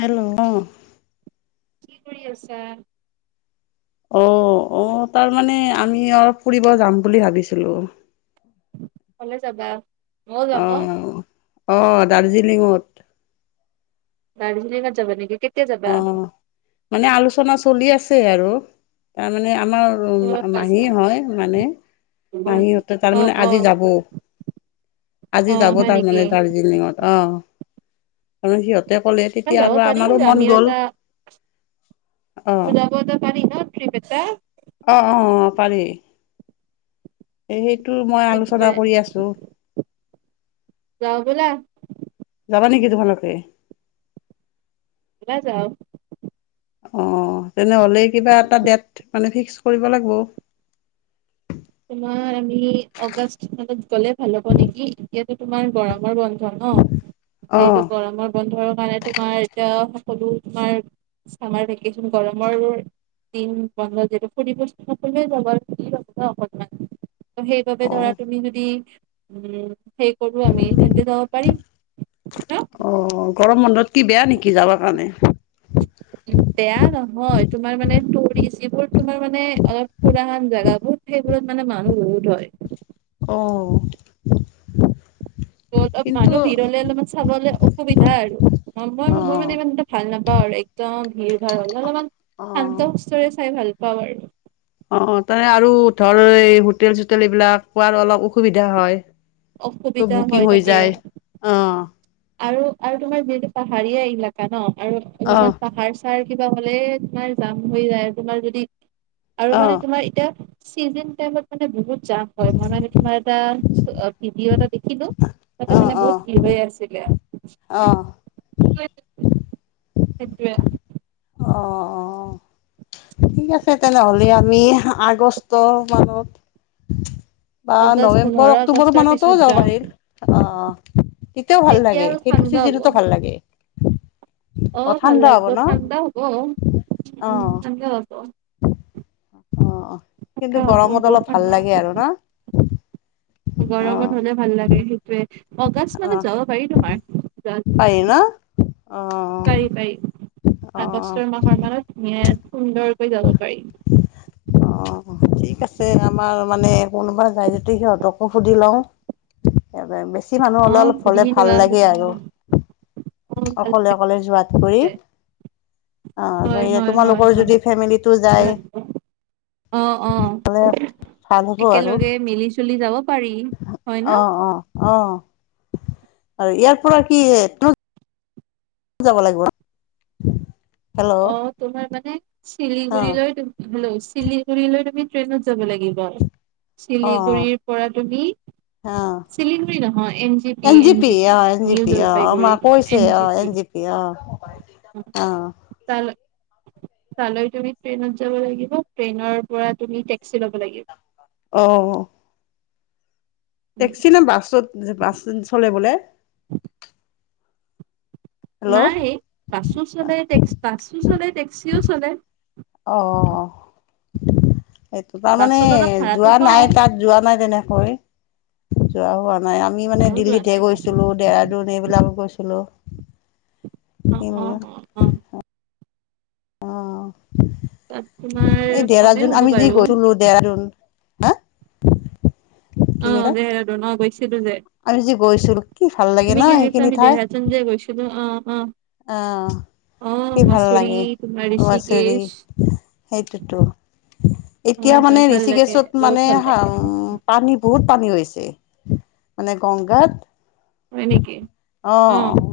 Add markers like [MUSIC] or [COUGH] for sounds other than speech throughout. Hello, অহ। কি কৰি আছা? অ', অ', তাৰ মানে আমি অলপ ফুৰিব যাম বুলি ভাবিছিলোঁ। ক'লে যাবা? ময়ো যাম অ, অহ, অ', দাৰ্জিলিঙত। দাৰ্জিলিঙত যাবা নেকি? কেত অ', মানে আলোচনা চলি আছে আৰু, তাৰমানে আমাৰ অ উম, মাহী হয় মানে মাহীহঁতে তাৰমানে অ আজি যাব। আজি অ যাব হয় নেকি? তাৰমানে দাৰ্জিলিঙত, অহ, [UNINTELLIGIBLE] সিহঁত ক'লে তেতিয়া আৰু আমাৰো মন গ'ল তা অ যাবতো পাৰি ন ট্ৰিপ এটা। অ অ অ', পাৰি। সেইটো মই সেইটোৱে আলোচনা কৰি আছোঁ। যাওঁ ব'লা। যাবা নেকি তোমালোকে এইবাৰ যাওঁ। অ', তেনেহলে কিবা এটা ডেট মানে ফিক্স কৰিব লাগিব। তোমাৰ আমি অগষ্ট মানত গ'লে ভাল হ'ব নেকি? এতিয়াতো তোমাৰ গৰমৰ বন্ধ ন', যিহেতু অ গৰমৰ বন্ধৰ মানে তোমাৰ এতিয়া সকলো তোমাৰ চামাৰ ভেকচন গৰমৰ তিন পন্ধৰ যিটো [UNINTELLIGIBLE] ফুৰিব যাব সেইবাবে অ ধৰা, তুমি যদি উম, সেইয়েই কৰো আমি, তেন্তে যাব পাৰি ন'। অ', গৰম বন্ধত কি বেয়া নেকি যাবৰ কাৰণে? হয়, তোমাৰ মানে টুৰিষ্ট যিবোৰ, তোমাৰ মানে অলপ খুৰাহান জোগাবোৰ সেইবোৰত মানে মানুহ [UNINTELLIGIBLE] হয়। অ'। ত' অলপ কিন্তু মানুহ ভিৰহ'লে অলপমান চাবলৈ অসুবিধা আৰু। মই, অ মই মানে ইমান এটা ভাল নাপ পাওঁ আৰু একদম ভিৰ ভাৰ হ'লে, অলপমান অ শান্ত সুস্থৰে চাই ভাল পাওঁ আৰু। অ তান আৰু ধৰ এই হোটেল চোটেল এইবিলাক পোৱাৰ অলপ অসুবিধা হয় চ অসুবিধা হয় বুকিং হৈ তাকে যায় অ আৰু আৰু তোমাৰ যিহেতু পাহাৰীয়া ইলাকা ন আৰু অ অলপমান পাহাৰ চাৰ কিবা হলে তোমাৰ জাম হৈ যায় তোমাৰ যদি আৰু অ মানে তোমাৰ এতিয়া চিজন টাইমত মানে বহুত জ হয় মই মানে তোমাৰ এটা ভিডিঅ' এটা দেখিলো মতে মানে বহুত কি হৈ আছিলিলে আহ খেত অঁ অঁ ঠিক আছে তেনেহলে আমি আগষ্ট মানত বা অগষ্ট পোন্ধৰ নৱেম্বৰ অক্টোবৰ আগষ্টৰ পিছত মানতও যাব যাম পাৰিল অ তেতিয়াও ভাল তেতিয়া লাগে আৰু ঠাণ্ডা সেইটো ি হ'ব জিলোত ভাল লাগে অ ভাল ঠাণ্ডা হ'ব লাগিব ন ঠাণ্ডা হ'ব অ উম অ ঠ্া অ কিন্তু ঠাণ্ডা হ'ব গৰমত বহুত অলপ ভাল ঠাণ্ডা লাগে হ'ব আৰু না গৰমত হ'লে ভাল লাগে সেইটোয়ে অগষ্ট মানত অ', যাব পাৰিলো পাৰি মাৰ্চ ন? অ', পাৰি পাৰি অ', আগষ্টৰ মাহৰ মানত ধুনীয়া সুন্দৰ যাব পাৰিম অ', ঠিক আছে আমাৰ মানে কোনোবা যায় যদি সিহঁতকো সুধি লও বেছি মানুহ অ অলপ অল সুধি হলে ভাল লোৱা লাগে সুধি আৰু লোৱা অ ভাল অকলে লাগিছে অকলে যোৱাত কৰি হয় অ হয় হয় তোমালোকৰ যদি ফেম তো যায় আহ অ হ'লে ভাল হ'ব আৰু একেলগে মিলি চুলি যাব পাৰি হয় ন অ', অ', অ আৰু ইয়াৰ পৰা কি তোৰ ক যাব লাগিব অ তোমাৰ মানে শিলিগুৰিলৈৈ হ্লো শিলিগুৰিলৈৈ তুমি ট্ৰেইনত যাব লাগিব অ', চিলিগুৰিৰ পৰা তুমি অ'। শিলিগুৰি নহয় N G P N G অ P N G new P অ জলপাইগুৰি আমাক কৈছে এন অ জি পি অ অ ত তালৈ তুমি ট্ৰেইনত যাব লাগিব ট্ৰেইনৰ পৰা তুমি টেক্সি লব লাগিব অ উম, টেক্সি নে বাছত বাছ চলে বোলে [INAUDIBLE] হেল্ল' নাই বাছো চলে্ বাছো চলে টেক্সিও চলে অ এইটো তাৰমানে বাছত অলপ ভাড়াটো যোৱা নাই কম তাত যোৱা নাই তেনেকৈ যোৱা হোৱা নাই আমি মানে ময়ো যোৱা নাই দিল্লীতহে গৈছিলো দেহৰাডুন এইবিলাকো গৈছিলো অ অ অ অ অ তাত তোমাৰ এই কমেই ডেৰাযুোন হ'ব আমি যি বাৰু গৈছিলো দেৰাযুোন হা কি অ কৈছা দেেৰে ন ব ছিলো যে আমি যি গৈছিলোঁ কি ভাল লাগে তুমি ন কিছ সেইখিনি আমি দেহচন যে গৈছিলো অ অ আহ অ কি ভাল মচুৰী লাগে তোমাৰ হচৰি ঋষিকেশ সেইটোতো এতিয়া হয় হয় মানে ভাল লাগে ঋষিিকেশত বহুত মানে ভাল লাগে উ পানী বহুত পানী হৈছে মানে গংগাত হয় নেকি অ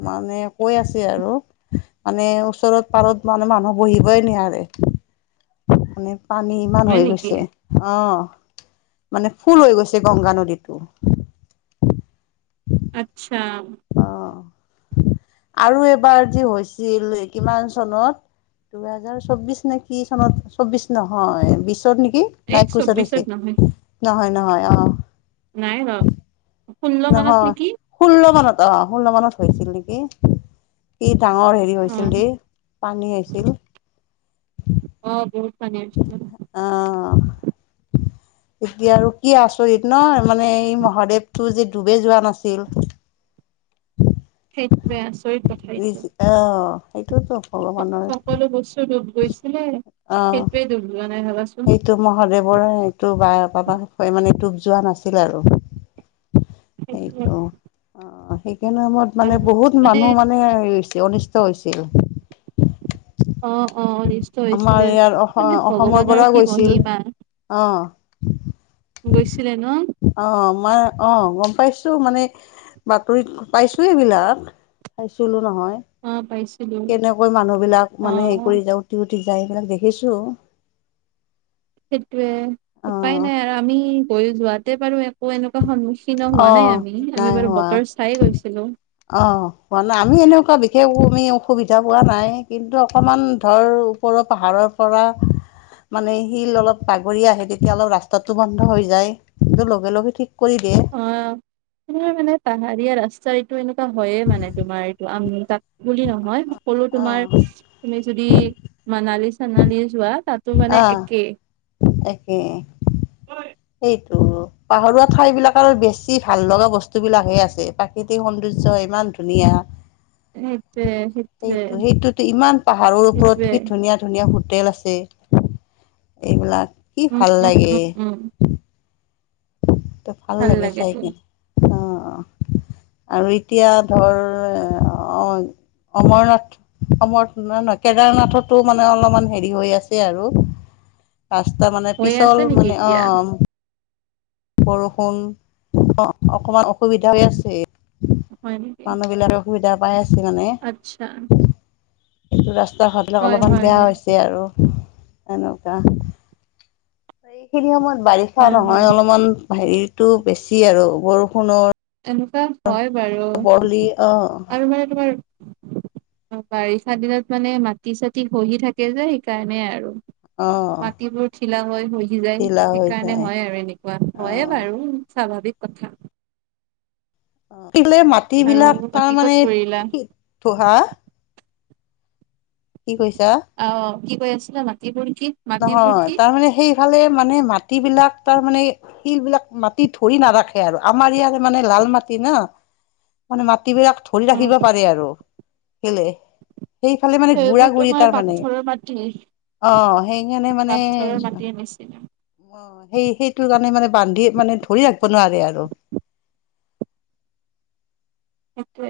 মানে কৈ আছে আৰু মানে ওচৰত পাৰত মানে মানুহ বহিবই নোৱাৰে মানে পানী ইমান হয় হৈ নেকি গৈছে অ মানে ফুল হৈ গৈছে গংগা নদীতটো আচ্ছা অ আৰু এবাৰ যি হৈছিল কিমান চনত দুহেজাৰ চৌবিশ নে কি চনত চৌবিশ নহয় বিশ চৰত নেকি এই নাই কোচত চৌবিশত নহয় হৈছে নহয় নহয় অ নাই ন নহয় ষোল্ল মানত অ ষোল্ল মানত হৈছিল নেকি ডাঙৰ হেৰি অ হৈছিল দেই পানী আহছিল পনাৰজ [INAUDIBLE] এতিয়া আৰু কি আচৰিত ন মানে এই মহাদেৱটো যে ডুবেই যোৱা নাছিল সেইটোৱে আচৰিত কথা এইটো আহ সকলো বস্তু ডুব গৈছিলে অ সেইটোয়ে সেইটো মহাদেৱৰ এইটো বা বাবা মানে টোপ যোৱা নাছিল আৰু থতিে নামত মানে বহুত মানুহ মানেছিল অনিষ্ট হৈছিল অ অ অনিষ্ট আমাৰ হৈছিলে ইয়াৰ অসম মানে অসমৰ পৰা ভগৱানৰ কি গৈছিল মহিমা অ গৈছিলে ন আমাৰ অ গম পাইছো মানে বাতৰিত পাইছো এইবিলাক চাইছিলো নহয় অ পাইছিলো কেনেকৈ মানুহ বিলাক অ মানে স কৰি যা উঠি উঠি যাই এইবিলাক দেখিছো সেইটোয়ে উপায় নাই আৰু আমি গৈ যোৱাতে পাৰো একো এনেকুৱা সন্মুখীন হোৱা অ', নাই আমি নাই আমি বাৰু হোৱা বতৰ চাইে গৈছিলো অ ম নে আমি এনেকুৱা বিশেষ আমি অসুবিধা পোৱা নাই কিন্তু অকণমান ধৰ ওপৰৰ পাহাৰৰ পৰা মানে শিল অলপ বাগৰি আহে তেতিয়া অলপ ৰাস্তাতটো বন্ধ হৈ যায় কিন্তু লগে লগে ঠিক কৰি দিয়ে অ মানে পাহাৰীয়া ৰাস্তাৰ এইটো এনেকুৱা হয়য়ে মানে তোমাৰ এইটো আমি তাত বুলি নহয় সকলো তোমাৰ অ', তুমি যদি মানালী চানালী যোৱা তাতো মানে অ একেই একেই সেইটো ত পাহাৰোৱা ঠাই বিিলাক আৰু বেছি ভাল লগা বস্তু বিলাকহে আছে প্ৰাকৃতিক সৌন্দৰ্যয় ইমান ধুনীয়া উম সেইটো সেইটোতো ইমান পাহাৰৰ সেইটোৱে ওপৰত কি ধুনীয়া ধুনীয়াু হোটেল আছে এইবিলাক কি উম ভাল উম লাগে উম উম ভাল লাগে চাই কিনে অ অ আৰু এতিয়া ধৰ এ অ অমৰনাথ অমৰনাথ ন নহয় কেদাৰনাথতো মানে অলপমান হেৰি হৈ আছে আৰু ৰাস্তা মানে হৈয়ে আছে পিছল নেকি মানে অ এতিয়া বৰষুণ অ অকমান অসুবিধা হৈ আছে হয় নেকি সুবিধা পাইছে আত্ছা এইটো ৰাস্তা ঘাটিলাক অলপমান বেয়া হয় হৈছে আৰু এনেকুৱা এইখিনি সময়ত বাৰিষা হয় হয় নহয় অলপমান হেৰিতো বেছি আৰু বৰষুণৰ এনেকুৱা হয় বাৰু বৰলি অ আৰু মানে তোমাৰ অ বাৰিষা দিনত মানে মাটি চাটি খহি থাকে যে সেইকাৰণে আৰু অ মাটিবোৰ ধিলা হৈ সহি যায় ঢিলা হৈ সেইকাৰণে যায় হয় আৰু এনেকুৱা অ হয়ে বাৰু স্বাভাৱিক কথা তিলে আৰু মাটিবিলাক তাৰ বাকী ক'ত মানে ফুৰিলা ধোহা কি কৈছা? আহ কি কৈ আছিলা মাটি পৰি নহয় তাৰমানে সেইফালেই মানে মাটিবিলাক তাৰ মানে শিল বিলাক মাটি ধৰি নাৰাখে আৰু আমাৰ ইয়াৰ মানে লাল মাটি না মানে মাটিবিলাক ধৰি অ ৰাখিব পাৰে আৰু শিলে। সেইফালে মানে গুৰা সেইবোৰ গুৰি তোমাৰ তাৰ মানে পাথৰৰ মাটি অ। সেইকাৰনে মানে পাথৰৰ মাটিৰ নিচিনা অ সেই সেইটো কাৰণে মানে বান্ধি মানে ধৰি ৰাখব নোৱাৰে আৰু [INAUDIBLE] সেইটোৱে,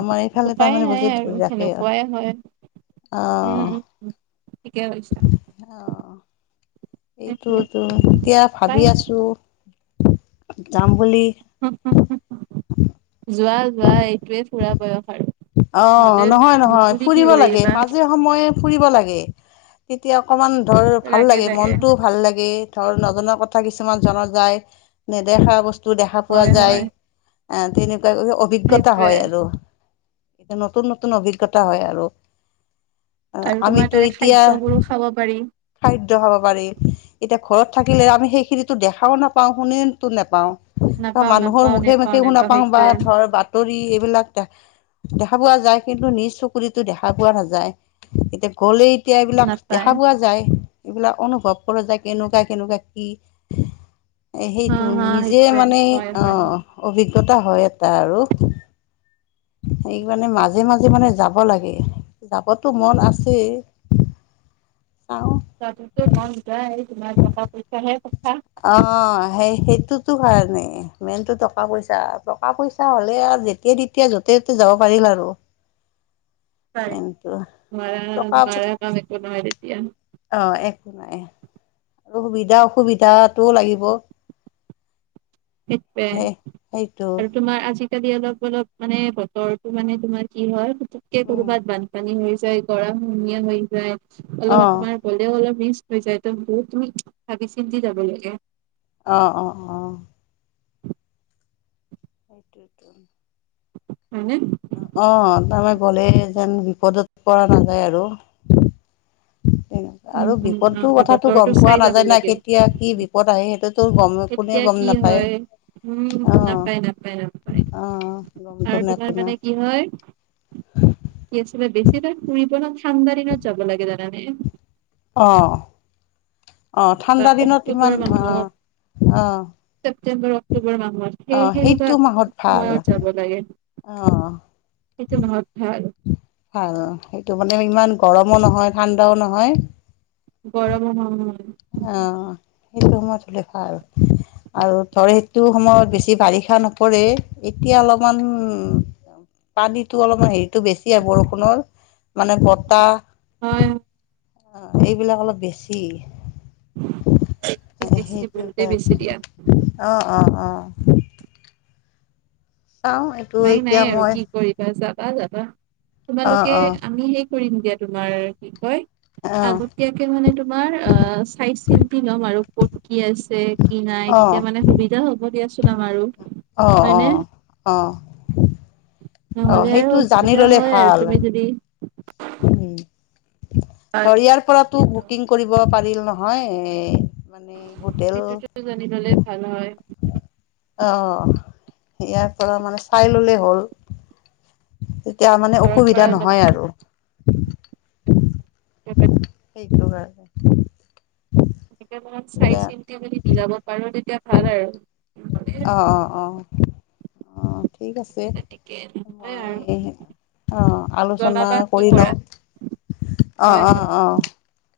আমাৰ এইফালে উপায় তাৰমানে নাই বস্তু ধৰি আৰু ৰাখে অ সেনেকুৱাই হয়। উম উম উম ঠিকে। কৈছা আহ। সেইটোৱে এইটোতো এতিয়া ভাবি পাই আছো যাম বুলি যোৱা যোৱা এইটোৱে ফুৰা বয়স। আৰু অ। নহলে নহয় নহয় নুফুৰি কি ফুৰিব লাগে, কৰিবা মাজে সময়ে ফুৰিব লাগে। তেতিয়া অকমান ধৰ ভাল লাগে মনটোও ভাল লাগে ধৰ নজনা কথ কথা কিছুমান জনা যায় নেদেখা বস্তু দেখা পোৱা হয় যায় হয় এ তেনেকু অভিজ্ঞতা সেইটোয়ে হয় আৰু। নতুন নতুন অভিজ্ঞতা হয় আৰু। আৰু তোমাৰ আমিতো তাৰে এতিয়া খাদ্যবোৰো খাব পাৰি খাদ্য খাব পাৰি, এতিয়া ঘৰত থাকিলে আমি সেইখিনিতো দেখাও নাপাও শুনিটো নেপাওঁ। ত নাপাও মানুহৰ নাপাও মুখে নেপাও মুখে শুনা নেপাও পাওঁ বা সেইটোয়ে ধৰ বাতৰি এইবিলাক দেখা পোৱা যায় কিন্তু নিজ চকুৰেতো দেখা পোৱা নাযায়। এতিয়া গ'লেই তেতিয়া এইবিলাক নাপায় দেখা পোৱা যায় এইবিলাক অনু ভৱ কৰা যায় কেনেকুৱা কেনেকুৱা কি এ হা সেইটো হা নিজে সেইটোয়ে মানে হয় অ হয় অভিজ্ঞ জ্ঞতা হয় এটা আৰু। সেইকাৰণে মাজে মাজে মানে যাব লাগে, যাবতো মন আছেই। [INAUDIBLE] যোৱাটোটো মন যায়, তোমাৰ টকা পইছাটোহে কথা। অ সেই সেইটোতো কাৰণে মেইনটো টকা পইচা, টকা পইচা হ'লে আৰু যেতিয়াই তেতিয়া য'তে ত'তে যাব পাৰিল আৰু। হয় মেইনটো মাৰা টকা মাৰা কাম একো নহয় তেতিয়া। অ একো নাই আৰু সুবিধা অসুবিধাটো লাগিব। শিকে সেই সেইটো আৰু তোমাৰ আজি আজিকালি অলপ অলপ মানে বতৰটো মানে তোমাৰ কি হয় পুুতকে উম, কৰ'বাত বানপানী হৈ গৰম কুহুমীয়া হৈ যায় অলপমান অ' তোমাৰ গ'লেও অলপ ম হৈ যায় তো বহুত তুমি ভাবি চিন্তি যাব লাগে। অ অ অ। [INAUDIBLE] হয়নে? অ তাৰমানে গ'লে যেন বিপদত পৰা নাযায় আৰু উম আৰু উম বিপদটোৰ অ কথাটো বতৰটো গম পোৱা চাই যাব নাযায় না লাগে কেতিয়া কি বিপদ আহে সেইটোত তোৰ গম এতিয়া কোনেও গম কি নাপায়। হয় উম অ নাপায় নাপায় নাপায় আহ আৰু গমটো তোমাৰ [UNINTELLIGIBLE] না মানে কি হয় কি আছিলে বেছি তু অলপ ঠাণ্ডাদিনত যাব লাগে জানানে? অ। আহ বা ঠাণ্ডা দিনত ইমান অক্টোবৰ আহ আহ বৰ অক্টোবৰ মাহত সেই তেনেকুৱা মাহত ভাল সময়ত যাব লাগে। অ এইেটো বহুত ভাল আৰু সেইটো মানে ইমান গৰমো নহয় ঠাণ্ডাও নহয় গৰম হ আহ সেইটো মই চলে খাাল আৰু আৰু ধৰ সেইটো সময়ত বেছি বাৰিষা নপৰে এতিয়া অলপমান পানীতো অলপমান হেৰিতটো বেছিে বৰষুণৰ মানে বতাহ অ অ এইবিলাক অলপ বেছি বেছি সেইটো বহুতেই বেছি কাৰে দিয়া অ অ অঁ মাই নাই এতিয়া আৰু মই কি কৰিবা চা পাবা যাবা অ তোমালোকে অ আমি হেই কৰিম দিয়া তোমাৰ কি কয় অ আগতীয়াকে মানে তোমাৰ অ চাই চি্পি লম আৰু কত কি আছে কি নাই অ তেতিয়া মানে সুবিধা হ'ব দিয়াচোন নাম আৰু অ অ অ অ নহ'লে আৰু সেইটো জানি অসুবিধা ললে হয় আৰু ভাল তুমি যদি উ ভাল ধৰিয়াৰ পৰাতো সেইটো বুকিং কৰিব পাৰিল নহয় মানে হোটেল সেইটোতো জানি ল'লে ভাল হয় আহ ইয়াৰ পৰা মানে চাই ললেই হ'ল এতিয়া মানে ঘৰৰ পৰা অসুবিধা অলপমান নহয় আৰু উ যোগ তেনেকে অলপমান চাই চিন্তি যদি মিলাব পাৰো তেতিয়া ভাল আৰু অ অ অ অ ঠিক আছে তেনেকে নহয় মই আৰু আহ আলোচনা জনাবা কি কৰি কৰা লওঁ অঁ হয় হয়। অঁ অঁ